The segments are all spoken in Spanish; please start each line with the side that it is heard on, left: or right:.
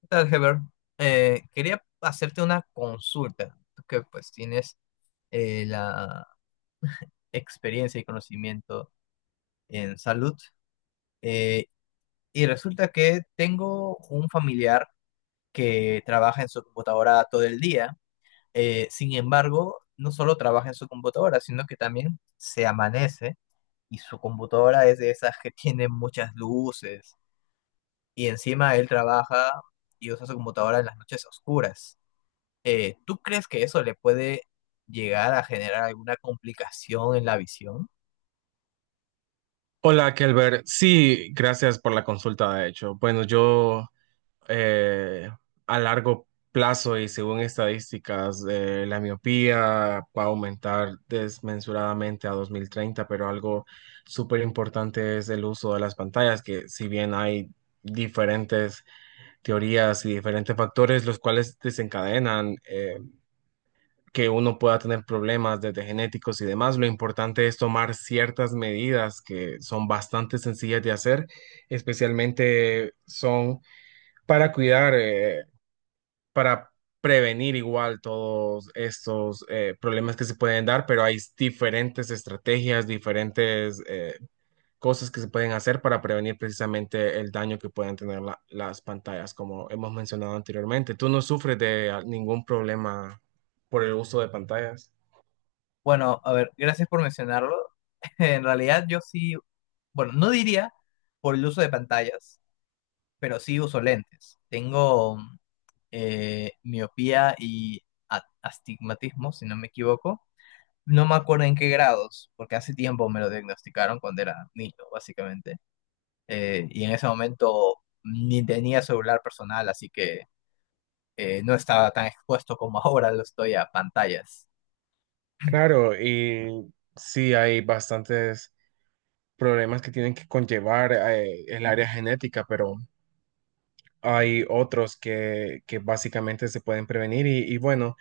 left: ¿Qué tal, Heber? Quería hacerte una consulta, tú que pues tienes la experiencia y conocimiento en salud. eh, y resulta que tengo un familiar que trabaja en su computadora todo el día. Sin embargo, no solo trabaja en su computadora, sino que también se amanece y su computadora es de esas que tiene muchas luces. Y encima él trabaja y usa su computadora en las noches oscuras. ¿Tú crees que eso le puede llegar a generar alguna complicación en la visión?
right: Hola, Kelber. Sí, gracias por la consulta, de hecho. Bueno, yo eh, a largo plazo y según estadísticas, la miopía va a aumentar desmesuradamente a 2030, pero algo súper importante es el uso de las pantallas, que si bien hay diferentes teorías y diferentes factores los cuales desencadenan que uno pueda tener problemas desde genéticos y demás. Lo importante es tomar ciertas medidas que son bastante sencillas de hacer, especialmente son para cuidar, para prevenir igual todos estos problemas que se pueden dar, pero hay diferentes estrategias, diferentes cosas que se pueden hacer para prevenir precisamente el daño que puedan tener las pantallas, como hemos mencionado anteriormente. ¿Tú no sufres de ningún problema por el uso de pantallas?
left: Bueno, a ver, gracias por mencionarlo. En realidad yo sí, bueno, no diría por el uso de pantallas, pero sí uso lentes. Tengo miopía y astigmatismo, si no me equivoco. No me acuerdo en qué grados, porque hace tiempo me lo diagnosticaron cuando era niño, básicamente. Y en ese momento ni tenía celular personal, así que no estaba tan expuesto como ahora lo estoy a pantallas.
right: Claro, y sí hay bastantes problemas que tienen que conllevar el área genética, pero hay otros que básicamente se pueden prevenir y bueno,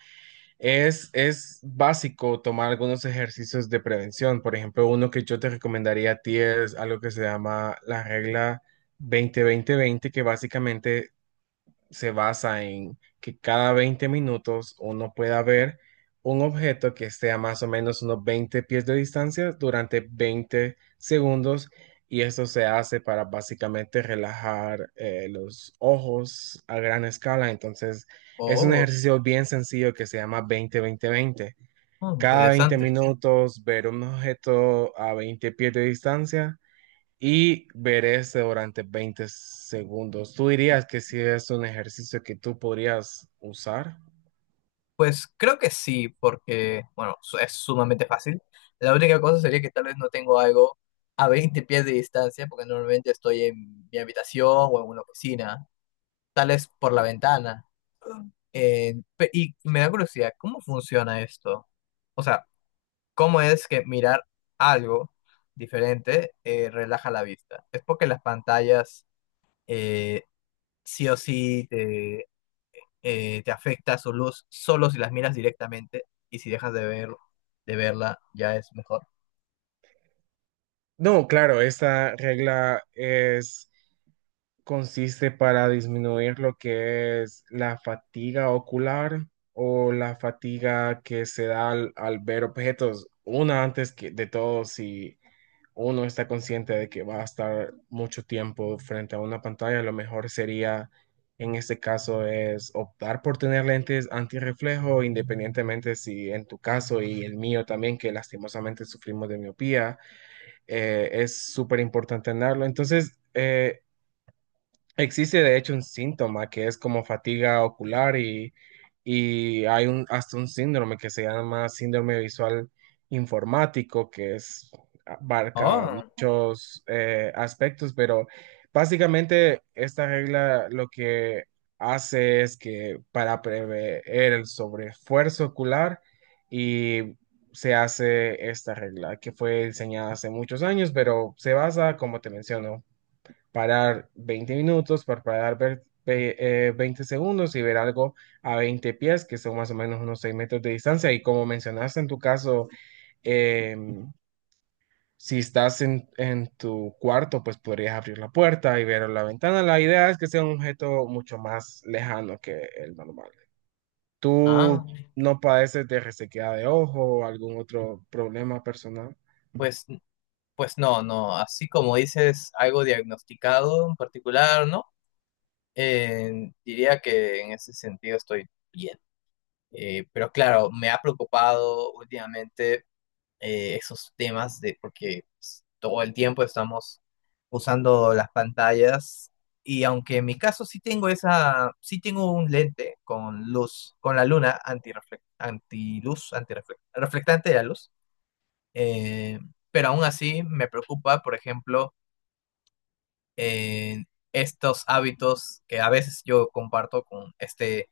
right: es básico tomar algunos ejercicios de prevención. Por ejemplo, uno que yo te recomendaría a ti es algo que se llama la regla 20-20-20, que básicamente se basa en que cada 20 minutos uno pueda ver un objeto que esté a más o menos unos 20 pies de distancia durante 20 segundos, y esto se hace para básicamente relajar los ojos a gran escala. Entonces es un
left: Oh,
right: ejercicio bien sencillo que se llama 20-20-20.
left: mm,
right: Cada 20
left: interesante.
right: minutos ver un objeto a 20 pies de distancia y verese durante 20 segundos. ¿Tú dirías que si es un ejercicio que tú podrías usar?
left: Pues creo que sí, porque, bueno, es sumamente fácil. La única cosa sería que tal vez no tengo algo a 20 pies de distancia, porque normalmente estoy en mi habitación o en una oficina, tal vez por la ventana. Y me da curiosidad, ¿cómo funciona esto? O sea, ¿cómo es que mirar algo diferente relaja la vista? ¿Es porque las pantallas eh, sí o sí te afecta su luz solo si las miras directamente y si de verla ya es mejor.
right: No, claro, esta regla es, consiste para disminuir lo que es la fatiga ocular o la fatiga que se da al ver objetos. Una antes que de todo, si uno está consciente de que va a estar mucho tiempo frente a una pantalla, lo mejor sería, en este caso, es optar por tener lentes antirreflejo, independientemente si en tu caso y el mío también, que lastimosamente sufrimos de miopía, es súper importante tenerlo. Entonces, existe de hecho un síntoma que es como fatiga ocular y hay hasta un síndrome que se llama síndrome visual informático, que es, abarca
left: Oh,
right: muchos aspectos, pero básicamente esta regla lo que hace es que para prever el sobreesfuerzo ocular, y se hace esta regla que fue diseñada hace muchos años, pero se basa, como te menciono, parar 20 minutos, parpadear 20 segundos y ver algo a 20 pies, que son más o menos unos 6 metros de distancia. Y como mencionaste en tu caso, em, si estás en tu cuarto, pues podrías abrir la puerta y ver la ventana. La idea es que sea un objeto mucho más lejano que el normal.
left: ah,
right: ¿Tú no padeces de resequedad de ojo o algún otro problema personal?
left: pues, pues no, no, así como dices algo diagnosticado en particular, ¿no? Diría que en ese sentido estoy bien. Pero claro, me ha preocupado últimamente esos temas de porque pues, todo el tiempo estamos usando las pantallas y aunque en mi caso sí tengo un lente con luz, con la luna antiluz, reflectante de la luz, eh, pero aún así me preocupa, por ejemplo, eh, estos hábitos que a veces yo comparto con este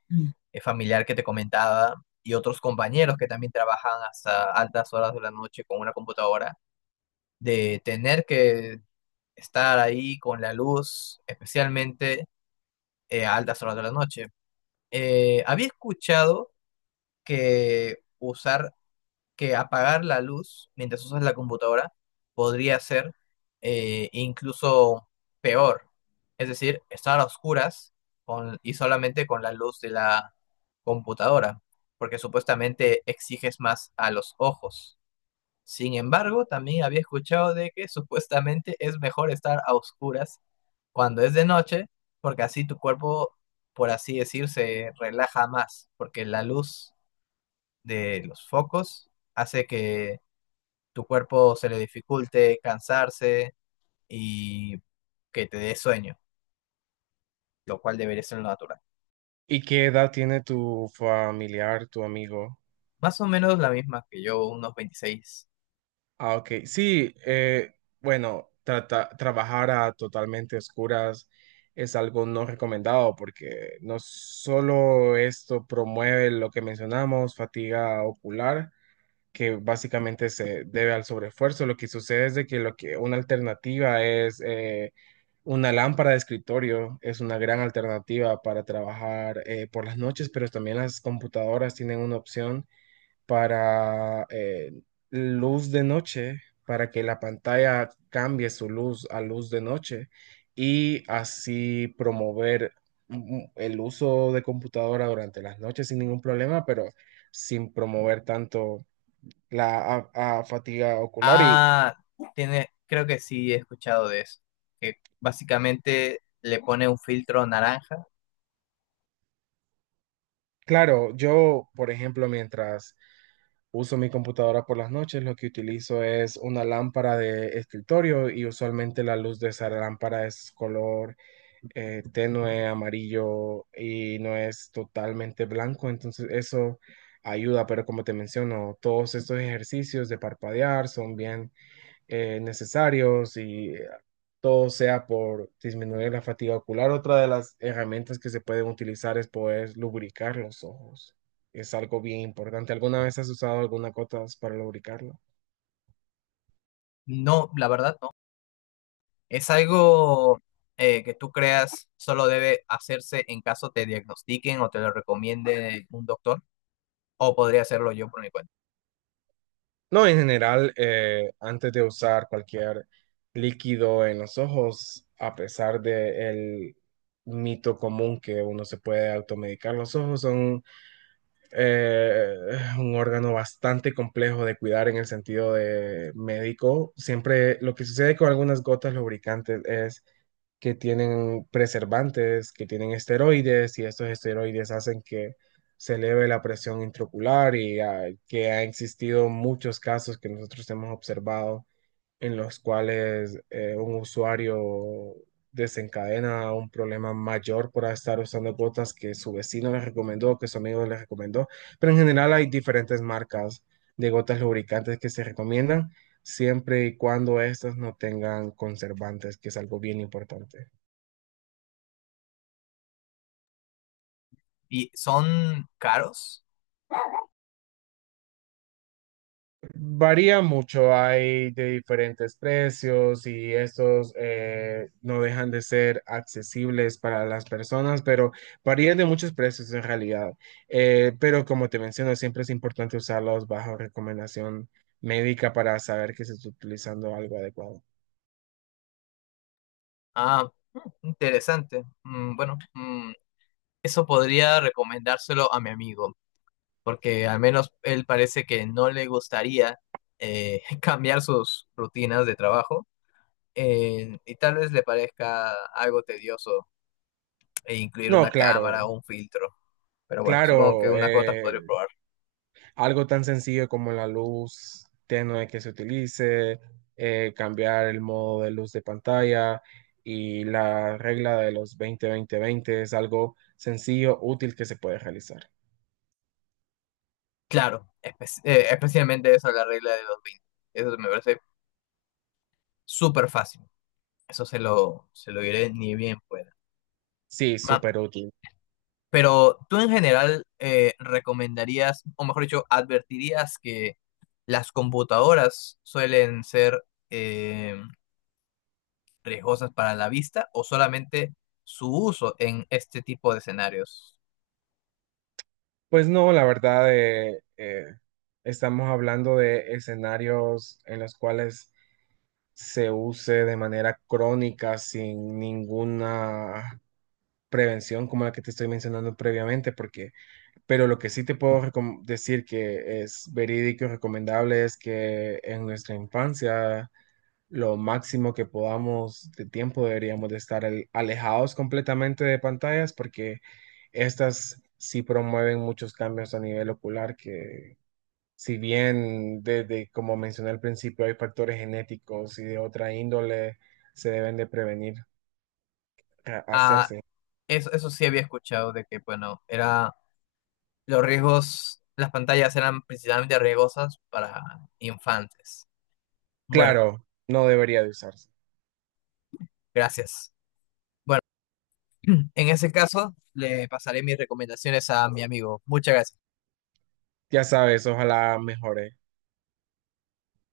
left: familiar que te comentaba y otros compañeros que también trabajan hasta altas horas de la noche con una computadora de tener que estar ahí con la luz, especialmente a altas horas de la noche. Había escuchado que usar, que apagar la luz mientras usas la computadora podría ser incluso peor. Es decir, estar a oscuras y solamente con la luz de la computadora, porque supuestamente exiges más a los ojos. Sin embargo, también había escuchado de que supuestamente es mejor estar a oscuras cuando es de noche, porque así tu cuerpo, por así decir, se relaja más, porque la luz de los focos hace que tu cuerpo se le dificulte cansarse y que te dé sueño, lo cual debería ser lo natural.
right: ¿Y qué edad tiene tu familiar, tu amigo?
left: Más o menos la misma que yo, unos 26.
right: Ah, ok. Sí, bueno, trabajar a totalmente oscuras es algo no recomendado porque no solo esto promueve lo que mencionamos, fatiga ocular, que básicamente se debe al sobreesfuerzo. Lo que sucede es de que, lo que una alternativa es, una lámpara de escritorio es una gran alternativa para trabajar por las noches, pero también las computadoras tienen una opción para luz de noche, para que la pantalla cambie su luz a luz de noche y así promover, el uso de computadora durante las noches sin ningún problema, pero sin promover tanto la a fatiga ocular. Y
left: Ah, tiene, creo que sí he escuchado de eso, que básicamente le pone un filtro naranja.
right: claro, yo, por ejemplo, uso mi computadora por las noches, lo que utilizo es una lámpara de escritorio, y usualmente la luz de esa lámpara es color tenue amarillo y no es totalmente blanco, entonces eso ayuda, pero como te menciono, todos estos ejercicios de parpadear son bien necesarios y todo sea por disminuir la fatiga ocular. Otra de las herramientas que se pueden utilizar es poder lubricar los ojos. Es algo bien importante. ¿Alguna vez has usado alguna cosa para lubricarlo?
left: No, la verdad no. Es algo que tú creas solo debe hacerse en caso te diagnostiquen o te lo recomiende un doctor, o podría hacerlo yo por mi cuenta.
right: No, en general, antes de usar cualquier líquido en los ojos, a pesar del mito común que uno se puede automedicar, los ojos son eh, un órgano bastante complejo de cuidar en el sentido de médico. Siempre lo que sucede con algunas gotas lubricantes es que tienen preservantes, que tienen esteroides, y estos esteroides hacen que se eleve la presión intraocular, y que ha existido muchos casos que nosotros hemos observado, en los cuales un usuario desencadena un problema mayor por estar usando gotas que su vecino le recomendó, que su amigo le recomendó. Pero en general hay diferentes marcas de gotas lubricantes que se recomiendan siempre y cuando estas no tengan conservantes, que es algo bien importante.
left: ¿Y son caros?
right: Varía mucho, hay de diferentes precios y estos no dejan de ser accesibles para las personas, pero varían de muchos precios en realidad. Pero como te menciono, siempre es importante usarlos bajo recomendación médica para saber que se está utilizando algo adecuado.
left: Ah, mm, interesante. Mm, bueno, mm, eso podría recomendárselo a mi amigo, porque al menos él parece que no le gustaría cambiar sus rutinas de trabajo y tal vez le parezca algo tedioso e incluir
right: No,
left: una cámara
right: claro,
left: o un filtro. Pero bueno, supongo que
right: claro,
left: unas cuotas podré probar.
right: algo tan sencillo como la luz tenue que se utilice, cambiar el modo de luz de pantalla y la regla de los 20-20-20 es algo sencillo, útil, que se puede realizar.
left: Claro, especialmente esa la regla de los 20. Eso me parece súper fácil. Se lo diré ni bien pueda.
right: Sí,
left: Ma-
right: súper útil.
left: Pero tú en general recomendarías, o mejor dicho, advertirías que las computadoras suelen ser eh, riesgosas para la vista o solamente su uso en este tipo de escenarios.
right: Pues no, la verdad, estamos hablando de escenarios en los cuales se use de manera crónica sin ninguna prevención como la que te estoy mencionando previamente. Porque Pero lo que sí te puedo decir que es verídico y recomendable es que en nuestra infancia lo máximo que podamos de tiempo deberíamos de estar alejados completamente de pantallas, porque estas sí promueven muchos cambios a nivel ocular que, si bien desde, como mencioné al principio, hay factores genéticos y de otra índole, se deben de prevenir
left: Ah,
right: hacerse.
left: eso sí había escuchado de que, bueno, era los riesgos, las pantallas eran principalmente riesgosas para infantes. Bueno,
right: Claro, no debería de usarse.
left: gracias. En ese caso, le pasaré mis recomendaciones a mi amigo. Muchas gracias.
right: Ya sabes, ojalá mejore.